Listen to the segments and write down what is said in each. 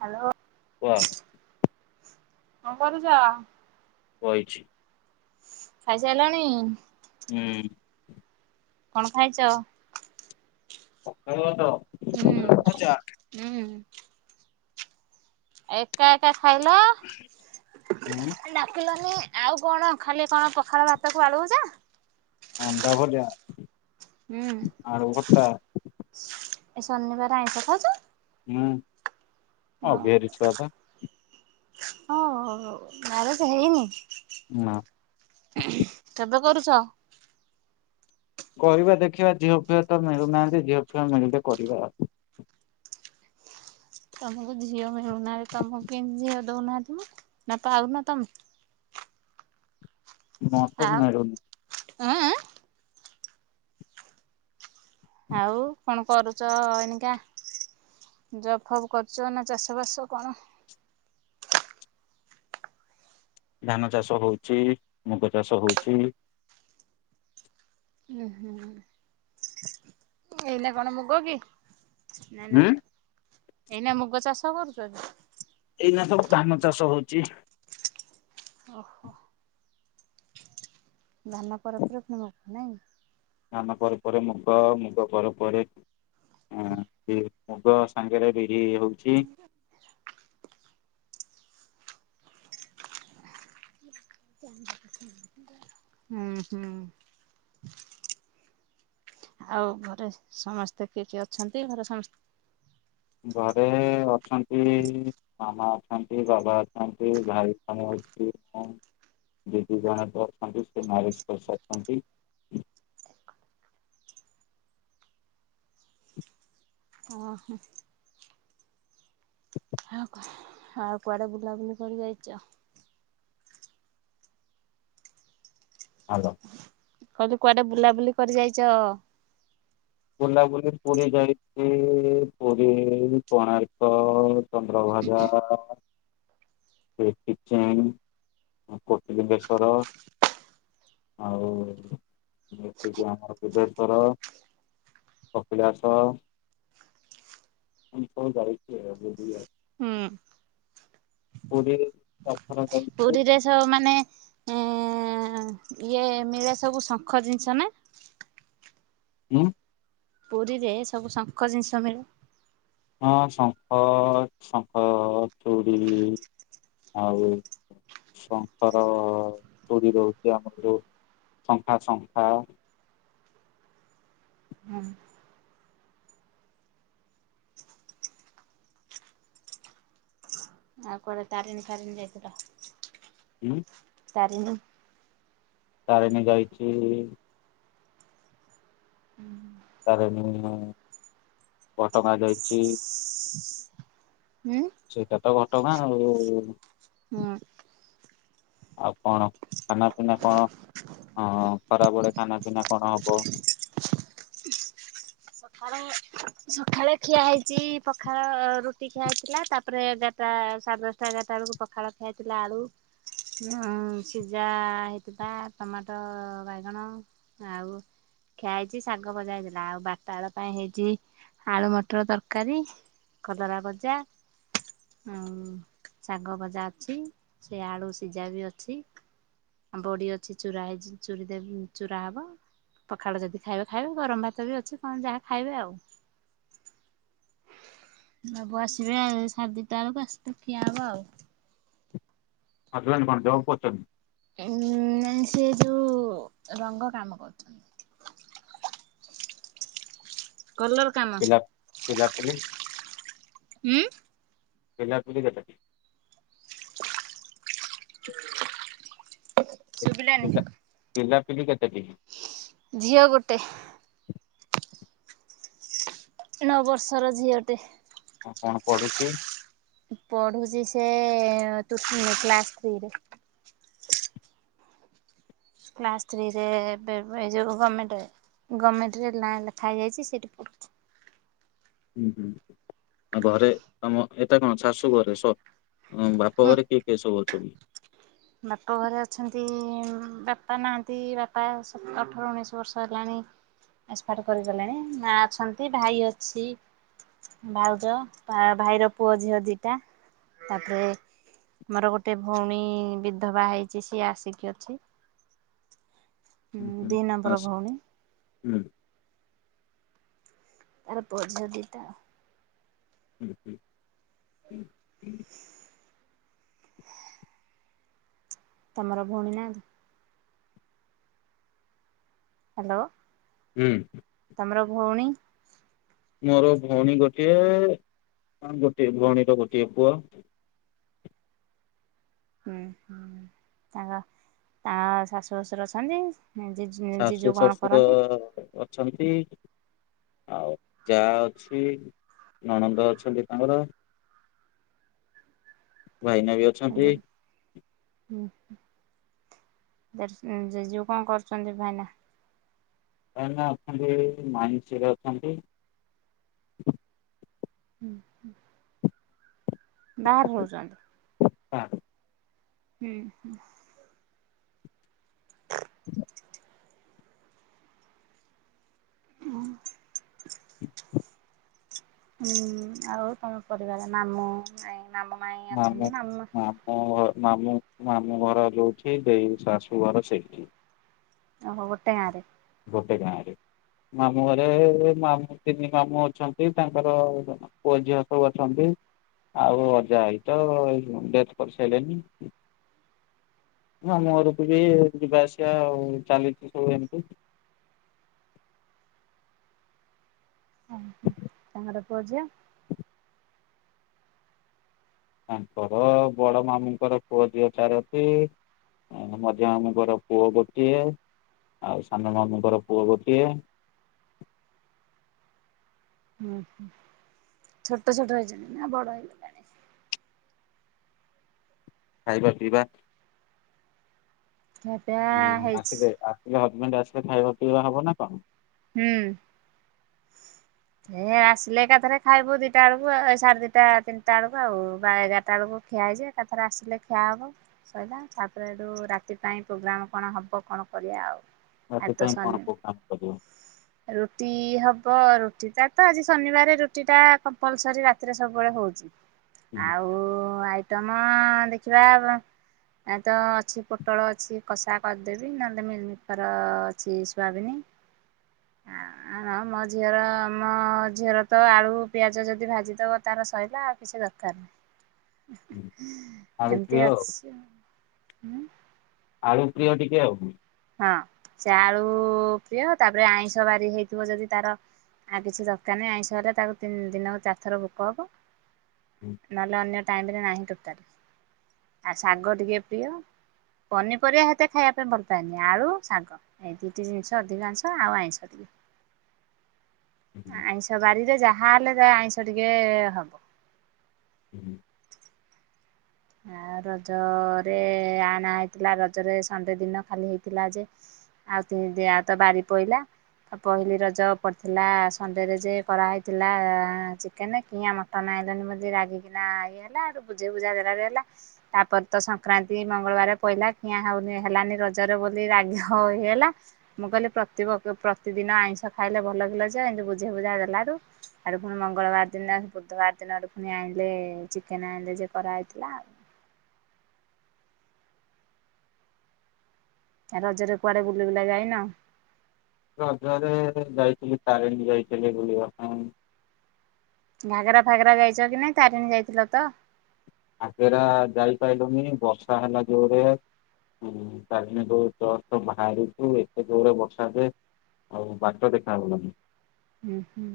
Hello ୱା କଣ କରୁଚ? ବଇଚି। ଖାଇସାରିଲଣି? ହୁଁ। କଣ ଖାଇଛ? ପଖାଳ ଭାତ। ହୁଁ ହୁଁ ଏକା ଏକା ଖାଇଲ, ଡାକିଲନି? ଆଉ କଣ ଖାଲି କଣ -ପଖାଳ ଭାତ କୁ ଆଳୁ ଭଜା? ଅଣ୍ଡାଭଜା, ହୁଁ। ଆଳୁଭର୍ତ୍ତା। ଏ ଶନିିବାର ଆଇଁସ ଖାଉଛ? ହୁଁ, ଅଭିୟାରୀଛୁଆ ପା ହଁ ଗରେ ତ ହେଇନି ନା। ତବେ [unintelligible] କରୁଛ? କରିବା ଦେଖିବା ଝିଅ ପିଅ ତ ମିଳୁନାହାନ୍ତି, ଝିଅ ଫିଅ ମିଳିଲେ କରିବା ଆଉ ତମକୁ ଝିଅ ମିଳୁନାହାନ୍ତି, ତମକୁ କେମତି ଝିଅ ଦଉନାହାନ୍ତି ମ, ନା ପାଉନ ତମେ ମତେ ମିଳୁନି। ଆଁ--ଆଁ ଆଉ କଣ କରୁଛ ଏଇନିକା? ଜବ ଫପ୍ କରୁଛ ନା ଚାଷ ବାସ କଣ? ଧାନ ଚାଷ ହଉଛି, ମୁଗ ଚାଷ ହଉଛି। ହୁଁ ହୁଁ ଏଇନ କଣ ମୁଗ କି? ନାଇଁ ନା ହୁଁ ଏଇନା ମୁଗ ଚାଷ କରୁଛ? ଏଇନା ସବୁ ଧାନ ଚାଷ ହଉଚି। ଓହୋ ଧାନ ପରେ ପରେ ପୁଣି [unintelligible] ଧାନ ପରେ ପରେ ମୁଗ, ମୁଗ ପରେ ପରେ ମୁଗ ସାଙ୍ଗରେ ବିରି ହଉଛି। ହୁଁ ହୁଁ ଆଉ ଘରେ ସମସ୍ତେ କିଛି ଅଛନ୍ତି, ଘରେ ସମସ୍ତେ ଘରେ ଅଛନ୍ତି ମାମା ଅଛନ୍ତି, ବାବା ଅଛନ୍ତି, ଭାଇ ଜଣେ ଅଛି। [inaudible] ଜଜୁ ଜଣଥ ଅଛନ୍ତି ସେ ନାରେଶ୍ୱସାରଛନ୍ତି [unintelligible] ଓହୋ ଆଉ କଣ ଆଉ କୁଆଡେ ବୁଲାବୁଲି କରି ଯାଇଛ? ଆଲ କହିଲି, କୁଆଡେ ବୁଲାବୁଲି କରି ଯାଇଛ? ବୁଲାବୁଲି ପୁରୀ ଯାଇଛି, ପୁରୀ, କୋଣାର୍କ, ଚନ୍ଦ୍ର ହଜ [unintelligible] ହ [inaudible] ସେ କିଚେନ ପ୍ରୋଟ ବେଶର [unintelligible] ଆଉ ଯେତିି ଆମର ବୁଧେଶ୍ଵର କପିଳାସ। [unintelligible] ହୁଁ ପୁରୀ ଚାରିଥର ଯାଇଛି ପୁରୀ ରେ ସବୁ ମନେ ଉ ହ ଇଏ ମିଳେ ସବୁ ଶଙ୍ଖ ଜିନିଷ ନା? ହୁଁ। ପୁରୀରେ ସବୁ ଶଙ୍ଖ ଜିନିଷ ମିଳେ। ହଁ ଶଙ୍ଖ ଶଙ୍ଖ ଚୁଡି ଆଉ ସଂସାର ପୋରି [unintelligible] ଆମର ଯୋଉ ଶଙ୍ଖା ଶଙ୍ଖା। ହୁଁ ଆଉ କୋଆଡେ ତାରିଣୀ ଫାରିଣୀ ଯାଇଥିଲ? ହୁଁ। ତାରେଣି। ତାରେଣୀ ଯାଇଛି। ତାରେଣୀ ଘଟ ଗାଁ ଯାଇଛି। ହୁଁ ସେଇଟା ତ ଘଟଗାଁ ଆଉ। ହୁଁ। ଆଉ କଣ ଖାନା ପିନା କଣ? ହଁ ଖରାବେଳେ ଖାନା ପିନା କଣ ହବ? ହୁଁ। ସକାଳେ ଖିଆ ହେଇଛି ପଖାଳ ରୁଟି ଖିଆ ହେଇଥିଲା, ତାପରେ ଏଗାରଟା ସାଢ଼େ ଦଶଟାଗାରା ବେଳକୁ ପଖାଳଖା ହେଇଥିଲା, ଆଳୁ ହିଁ ସିଝା ହେଇଥିବା ଟମାଟ, ବାଇଗଣ ଆଉ ଖିଆ ହେଇଛି ଶାଗ ବଜା ହେଇଥିଲା ଆଉ ବଟା ବେଳ ପାଇଁ ହେଇଛି। ଆଳୁ ମଟର ତରକାରୀ, କଲରା ଭଜା। ହ ଶାଗ ଭଜା ଅଛି, ସେ ଆଳୁ ସିଝା ବି ଅଛି। ଆ ବଡି ଅଛି, ଚୁର ହେଇ ଚ ଦେ ଚୁର ହବ। ପଖାଳ ଯଦି ଖାଇବେ ଖାଇବେ ଗରମ ଭାତ ବି ଅଛି କଣ ଯାହା ଖାଇବେ ଆଉ। ନବୁ ଆସିବେ ସାଢ଼େଦିଇଟା ବେଳକୁ ଆସିଲେ ଖିଆ ହବ ଆଉ। ହଜବେଣ୍ଟ କଣ ଜବ୍ [unintelligible] ଉଁ ସେ ଯୋଉ ରଙ୍ଗ କାମ କରୁଛନ୍ତି। କଲର କାମ ପିଲା ପୁଲି? ଉଁ ପିଲା ପୁଲି କେତେ? ଶୁଭିଲାନି। ପିଲାପିଲି କେତୋଟି? ଝିଅ ଗୋଟେ। ନଅ ବର୍ଷର ଝିଅଟେ। ଆଉ କଣ ପଡୁଛି? ପଢୁଛି ସେ ତୃତୀୟ କ୍ଲାସ ଥ୍ରୀରେ। କ୍ଲାସ୍ ଥ୍ରୀରେ [unintelligible] ଗମେଣ୍ଟ। ଗମେଣ୍ଟ ରେ ନାଁ ଲେଖା ଯାଇଛି ସେଠି ପ ହୁଁ ହୁଁ ଆଉ ଘରେ ତମ ଏଟା କଣ ଶୁ ଘରେ, ସ ହଁ ବାପା ଘରେ କିଏ କେ ସବୁ ଅ ବାପା ଘରେ ଅଛନ୍ତି ବାପା ନାହାନ୍ତି, ବାପା ସତ ଅଠର ଉଣେଇଶି ବର୍ଷ ହେଲାଣି ଏସ୍ପାଟ କରିଗଲେଣି, ମା ଅଛନ୍ତି ଭାଇ ଅଛି। ଭାଉଜ ଭାଇର ପୁଅ ଝିଅ ଦିଟା, ତାପରେ ମୋର ଗୋଟେ ଭଉଣୀ ବିଧବା ହେଇଛି ସିଏ ଆସିକି ଅଛି। ହୁଁ ଦିଇ ନମ୍ବର ଭଉଣୀ। [unintelligible] ତମର ଭଉଣୀ ନାହାନ୍ତି? ହ୍ୟାଲୋ ତମର ଭଉଣୀ? ମୋର ଭଉଣୀ ଗୋଟିଏ, ଗୋଟିଏ ଭଉଣୀର ଗୋଟିଏ ପୁଅ। ହୁଁ ହୁଁ ତାଙ୍କ ତାଙ୍କ ଶାଶୁ ଶଶୁର ଅଛନ୍ତି। ଜିଜୁ ଶାଶୁ ଜିଜୁ କଣ ଶଶୁର କରନ୍ତି? ଅଛନ୍ତି। ଆଉ ଯାହା ଅଛି ନଣନ୍ଦ ଅଛନ୍ତି ତାଙ୍କର ଭାଇନା ବି ଅଛନ୍ତି। ଜେଜଉ କଣ କରୁଛନ୍ତି ଭାଇନା? ଭାଇନା ଅଛନ୍ତି ମାଇନସରେ ଅଛନ୍ତି। ବାହାରେ ରହୁଛନ୍ତି। ହଁ ହୁଁ ହୁଁ। ହ ହୁଁ ଆଉ ତମ ପରିବାର ନାମ [unintelligible] ମାମୁଁ ମାମୁଁ ଘର ଯୋଉଠି ଦେଇ ଶାଶୁ ଘର ସେଇଠି। ଓହୋ ଗଟେ ଗାଁରେ? ଗୋଟେ ଗାଁ ରେ। ମାମୁଁ ଘରେ ମାମୁଁ ତିନି ମାମୁଁ ଅଛନ୍ତି। ତାଙ୍କର ପୁଅ ଝିଅ ସବୁ ଅଛନ୍ତି ଆଉ ଅଜା ଆଇ ତ ଡେଥ କରିସାରିଲେନି। ମାମୁଁ ଘରକୁ ବି ଯିବା ଆସିବା ଆଉ ଚାଲିଛି ସବୁ ଏମିତି ଓ ହଁ ତାଙ୍କ ପୁଅ ଝିଅ? ତାଙ୍କର ବଡ ମାମୁଁଙ୍କର ପୁଅ ଝିଅ ଚାରଟି ଆ ମଝିଆ ଆମଙ୍କର ପୁଅ ଗୋଟିଏ। ଆଉ ସାନ ମାମୁଁଙ୍କର ପୁଅ ଗୋଟିଏ। ହୁଁ ହ ଛୋଟ ଛୋଟ ହେଇଛନ୍ତି ନା ବଡ ହେଲେଣି? ଖାଇବା ପିଇବା ଖିଆ ପିଆ ହୁଁ ହେଇଛି ଆସିଲେ ଆସିଲେ ହଜବେଣ୍ଡ ଆସିଲେ ଖାଇବା ପିଇବା ହବ ନା କଣ? ହୁଁ। ହେଁ ଆସିଲେ ଏକାଥରେ ଖାଇବୁ ଦିଟା ବେଳକୁ ଏ ସାଢେ ଦିଟା ତିନିଟା ବେଳକୁ ଆଉ ବା ଏଗାରଟା ବେଳକୁ ଖାଏ ଯେ ଏକାଥରେ ଆସିଲେ ଖିଆ ହେବ ସଇଲା ତାପରେ ଏଠୁ ରାତି ପାଇଁ ପ୍ରୋଗ୍ରାମ୍ କଣ ହେବ କଣ ବଢ଼ିଆ ଆଉ। ଆ ସେଥିପାଇଁ କଣ କୋ କାମ କରିବ। ହ [inaudible] ରୁଟି ହବ। ରୁଟିଟା ତ ଆଜି ଶନିବାର ରୁଟିଟା କମ୍ପଲସରି ରାତିରେ ସବୁବେଳେ ହଉଛି। ଆଉ ଆଇଟମ ଦେଖିବା ବ ଏ ତ ଅଛି ପୋଟଳ ଅଛି କଷା କରିଦେବି। ନହେଲେ ମିଲମିକର ଅଛି ଶୁଆବିନି। ହଁ। ଆ ମୋ ଝିଅର ମୋ ଝିଅର ତ ଆଳୁ ପିଆଜ ଯଦି ଭାଜିଦବ ତାର ସଇଲା ଆଉ କିଛି ଦରକାର ନାହିଁ [inaudible] ଆଳୁ ପ୍ରିୟ ଏମିତି ଆଉ ଅଛି। ଉଁ ଆଳୁ ପ୍ରିୟ ଟିକେ ଆଉ। ହଁ ସେ ଆଳୁ ପ୍ରିୟ। ତାପରେ ଆଇଁଷ ବାରି ହେଇଥିବ ଯଦି ତାର ଆଉ କିଛି ଦରକାର ନାହିଁ। ଆଇଁଷ ହେଲେ ତାକୁ ତିନି ଦିନକୁ ଚାରିଥର ଭୋକ ହବ। ନହେଲେ ଅନ୍ୟ ଟାଇମରେ ନାହିଁ ଟୋଟାଲ। ଆ ଶାଗ ଟିକେ ପ୍ରିୟ। ପନିପରିବା ହେତେ ଖାଇବା ପାଇଁ ଭଲପ ଏନି ଆଳୁ ଶାଗ ଏଇ ଦିଟି ଜିନିଷ ଅଧିକାଂଶ ଆଉ ଆଇଷ ଟିକେ। ଆଇଁଷ ବାରିରେ ଯାହା ହେଲେ ତା ଆଇଁଷ ଟିକେ ହବ। ହୁଁ। ଆ ରଜରେ ଆଣା ହେଇଥିଲା ରଜରେ ସଣ୍ଡେ ଦିନ ଖାଲି ହେଇଥିଲା ଯେ ଆଉ ତ ଦି ବାରି ପଇଲା। ତ ପହିଲି ରଜ ପଡିଥିଲା ସଣ୍ଡେ ରେ ଯେ କରାହେଇଥିଲା ଚିକେନ କିଆଁ ମଟନ୍ ଆଇଁଲନି ବୋଲି ରାଗିକିନା ଇଏ ହେଲା ଆ ବୁଝେଇ ବୁଝା ଦେଲାରେ ହେଲା ତାପରେ ତ ସଂକ୍ରାନ୍ତି ମଙ୍ଗଳବାର ପଇଲା କିଆଁ ହଉନି ହେଲାନି ରଜରେ ବୋଲି ରାଗୀ ହଉ ହେଇ ହେଲା ମୁଁ କହିଲି ପ୍ରତି ବ ପ୍ରତିଦିନ ଆଇଁଷ ଖାଇଲେ ଭଲ କିଲଯେ ଏମିତି ବୁଝେଇ ବୁଝା ଦେଲାଠୁ। ଆଡେ ପୁଣି ମଙ୍ଗଳବାର ଦିନ ବୁଧବାର ଦିନ ଆଡୁ ପୁଣି ଆଣିଲେ ଚିକେନ ଆଣିଲେ ଯେ କରାହେ ଥିଲା। ରଜରେ କୁଆଡେ ବୁଲି ବୁଲା ଯାଇନ। ରଜରେ ଯାଇଥିଲି ତାରିଣୀ ଯାଇଥିଲେ ବୁଲିବା ପାଇଁ। ଘାଗରା ଫାଗରା ଯାଇଛ କି ନାଇଁ ତାରିଣୀ ଯାଇଥିଲ ତ। ଘାଗରା ଯାଇପାରଲୁନି ବର୍ଷା ହେଲା ଜୋରେ। ହୁଁ ତାରିଣୀ ଙ୍କ ଜଷ୍ଟ୍ ବାହାରୁଛୁ ଏତେ ଜୋରେ ବର୍ଷା ଯେ। ଆଉ ବାଟ ଦେଖାଗଲାନି। ହୁଁ ହୁଁ।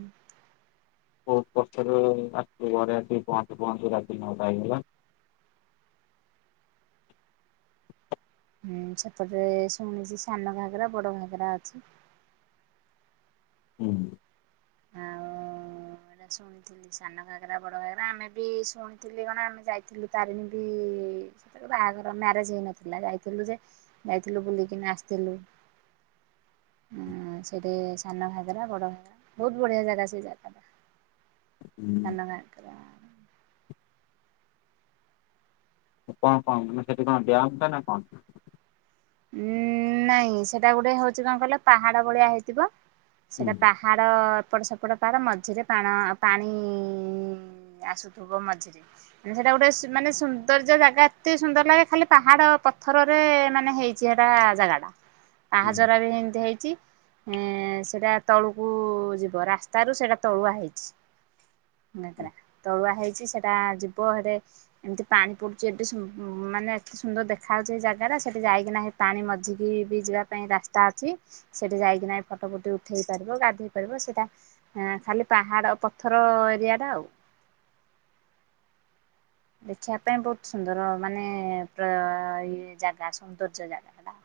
ବହୁତ ପର୍ଛରେ ଆସିବୁ ଘରେ ଆସିକି ପହଞ୍ଚୁ ପହଞ୍ଚୁ ରାତି ନଅଟା ହେଇଗଲା। [inaudible] ହୁଁ ସେପଟରେ ଶୁଣିଛି ସାନ ଘାଗରା ବଡ ଘାଗରା ଅଛି। ହୁଁ। ଏଟା ଶୁଣିଥିଲି ସାନ ଘାଗରା ବଡ ଘାଗରା ଆମେ ବି ଶୁଣିଥିଲି କଣ ଆମେ ଯାଇଥିଲୁ ତାରିଣୀ ବି ଉଁ ସେତେବେଳ ବାହାଘର ମ୍ୟାରେଜ ହେଇନଥିଲା ଯାଇଥିଲୁ ଯେ ଯାଇଥିଲୁ ବୁଲିକିନି ଆସିଥିଲୁ। [inaudible] ହଁ ସେଠି ସାନ ଘାଗରାା ବଡ ଘାଗରା ବହୁତ ବଢିଆ ଜାଗା ସେ ଜାଗା ଟା। ସାନ ଘାଗରା। କଣ କଣ ମାନେ ସେଠି କଣ ଡ୍ୟମ ଟା ନା କଣ। ଉଁ ନାଇଁ ସେଟା ଗୋଟେ ହଉଛି କଣ କହିଲ ପାହାଡ ଭଳିଆ ହେଇଥିବ। ହୁଁ ସେଟା ପାହାଡ ଏପଟ ସେପଟ ପାର ମଝିରେ ପାଣ ପାଣି ଇଁ ଆସୁଥିବ ମଝିରେ ମାନେ ସେଟା ଗୋଟେ ମାନେ ସୌନ୍ଦର୍ଯ୍ୟ ଜାଗା ଏତେ ସୁନ୍ଦର ଲାଗେ ଖାଲି ପାହାଡ ପଥରରେ ମାନେ ହେଇ ଇଚି ହେଟା ଜାଗା ଟା ହୁଁ ପାହାଚ ଊରା ବି ଏମିତି ହେଇ ଚି ସେଟା ତଳୁକୁ ଯିବ ରାସ୍ତାରୁ ସେଇଟା ତଳୁଆ ହେଇଚି। ଗତରା ତଳଆ ହେଇଛି ସେଟା ଯିବ ହେଠ ଏମିତି ପାଣି ପଡୁଛି ଏଠି ଶୁ ମୂ ମାନେ ଏତେ ସୁନ୍ଦର ଦେଖା ଯାଉଛ ଏ ଜାଗାଟା ସେଠି ଯାଇକି ନା ହେ ପାଣି ମଝିକି ବି ଯିବା ପାଇଁ ରାସ୍ତା ଅଛି ସେଠି ଯାଇକିନା ଫଟୋ ଫୁଟ ଉଠେଇ ପାରିବ ଗାଧେଇ ପାରିବ। ସେଟା ଖାଲି ପାହାଡ ପଥର ଏରିଆ ଟା ଆଉ। [inaudible] ଦେଖିବା ପାଇଁ ବହୁତ ସୁନ୍ଦର ମାନେ ଇ ଜାଗା ସୌନ୍ଦର୍ଯ୍ୟ ଜାଗାଟା। [inaudible]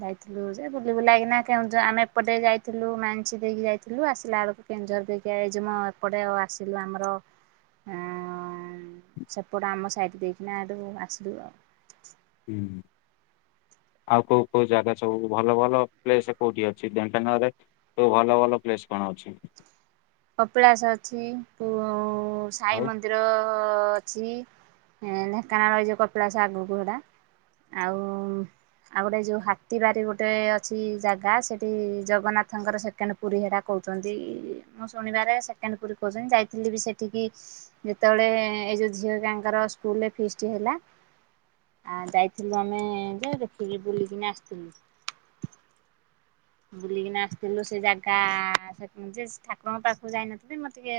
ଯାଇଥିଲୁ ଯେ ବୁଲିବୁ ଲାଗେନା କେ ଆମେ ଏପଟେ ଯାଇଥିଲୁ ମାନି ଦେଇକି ଯାଇଥିଲୁ ଆସିଲା ବେଳକୁ। କେଞଝରିକ ଏଇ ଯେମଁ ଏପଟେ ଆସିଲୁ ଆମର। ସେପଟ ଆମ ସାଇଟ ଦେଇକିନାଠୁ ଆସିଲୁ ଆଉ। ହୁଁ। ହ ଆଉ କୋଉ କୋଉ ଜାଗା ସବୁ ଭଲ ଭଲ ପ୍ଲେସ କୋଉଠି ଅଛି ଢେଙ୍କାନାଳରରେ ଯୋଉ ଭଲ ଭଲ ପ୍ଲେସ କଣ। ଅଛି। କପିଳାସ ଅଛି ଉଁ ସାଇ ଆଉ ମନ୍ଦିର ଅଛି ଢେଙ୍କାନ ରହିଛି କପିଳାସ ଆଗକୁ ହେଡା ଆଉ। ଆଉ ଗୋଟେ ଯୋଉ ହାତୀ ବାରି ଗୋଟେ ଅଛି ଜାଗା ସେଠି ଜଗନ୍ନାଥଙ୍କର ସେକେଣ୍ଡ ପୁରୀ ହେଡା କ କହୁଛନ୍ତି। ମୁଁ ଶୁଣିବାରେ ସେକେଣ୍ଡ ପୁରୀ କହୁଛନ୍ତି ଯାଇଥିଲି ବି ସେଠିକି ଯେତେବେଳେ ଏଇ ଯୋଉ ଝିଅ ହେକଙ୍କର ସ୍କୁଲରେ ଫିସ୍ ଟି ହେଲା। ଆ ଯାଇଥିଲୁ ଆମେ ଯେ ଦେଖିକି ବୁଲିକିନି ଆସିଥିଲୁ। ବୁଲିକିନା ଆସିଥିଲୁ ସେ ଜାଗା ଯେ ଠାକୁରଙ୍କ ପାଖକୁ ଯାଇନଥିଲି ମୋର ଟିକେ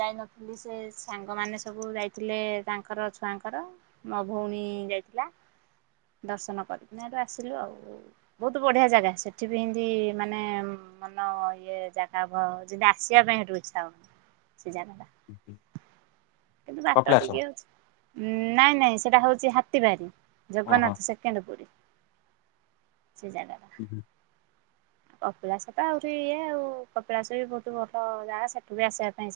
ଯାଇନଥିଲି। ସେ ସାଙ୍ଗମାନେ ସବୁ ଯାଇଥିଲେ। ତାଙ୍କର ଛୁଆଙ୍କର ମୋ ଭଉଣୀ ଯାଇଥିଲା ଦର୍ଶନ କରିକିନା ହେଠୁ ଆସିଲୁ ଆଉ ବହୁତ ବଢ଼ିଆ ଜାଗା ସେଠି ସେ ବି ଏମିତି ମାନେ ମନ ଇଏ ଜାଗା ଯେମିତି ଆସିବା ପାଇଁ ହେଠୁ ଇଚ୍ଛା ହବନି। ସେ ଜାଗା। ହ୍ନୁ ହ୍ନୁ। କିନ୍ତୁ ବାଟ ଟିକେ ହେଉଚି ନାଇଁ ନାଇଁ ସେଟା ହଉଛି ହାତୀବାରି। ଓହୋ। ଜଗନ୍ନାଥ ସେକେଣ୍ଡ ପୁରୀ ସେ ଜାଗା ହୁ ହୁ। କପିଳାସ ତ ଆହୁରି ଇଏ ଆଉ କପିଳାସ ବି ବହୁତ ଭଲ ଯାଗା ସେଠୁ ବି ଆସିବା ପାଇଁ ଇଚ୍ଛା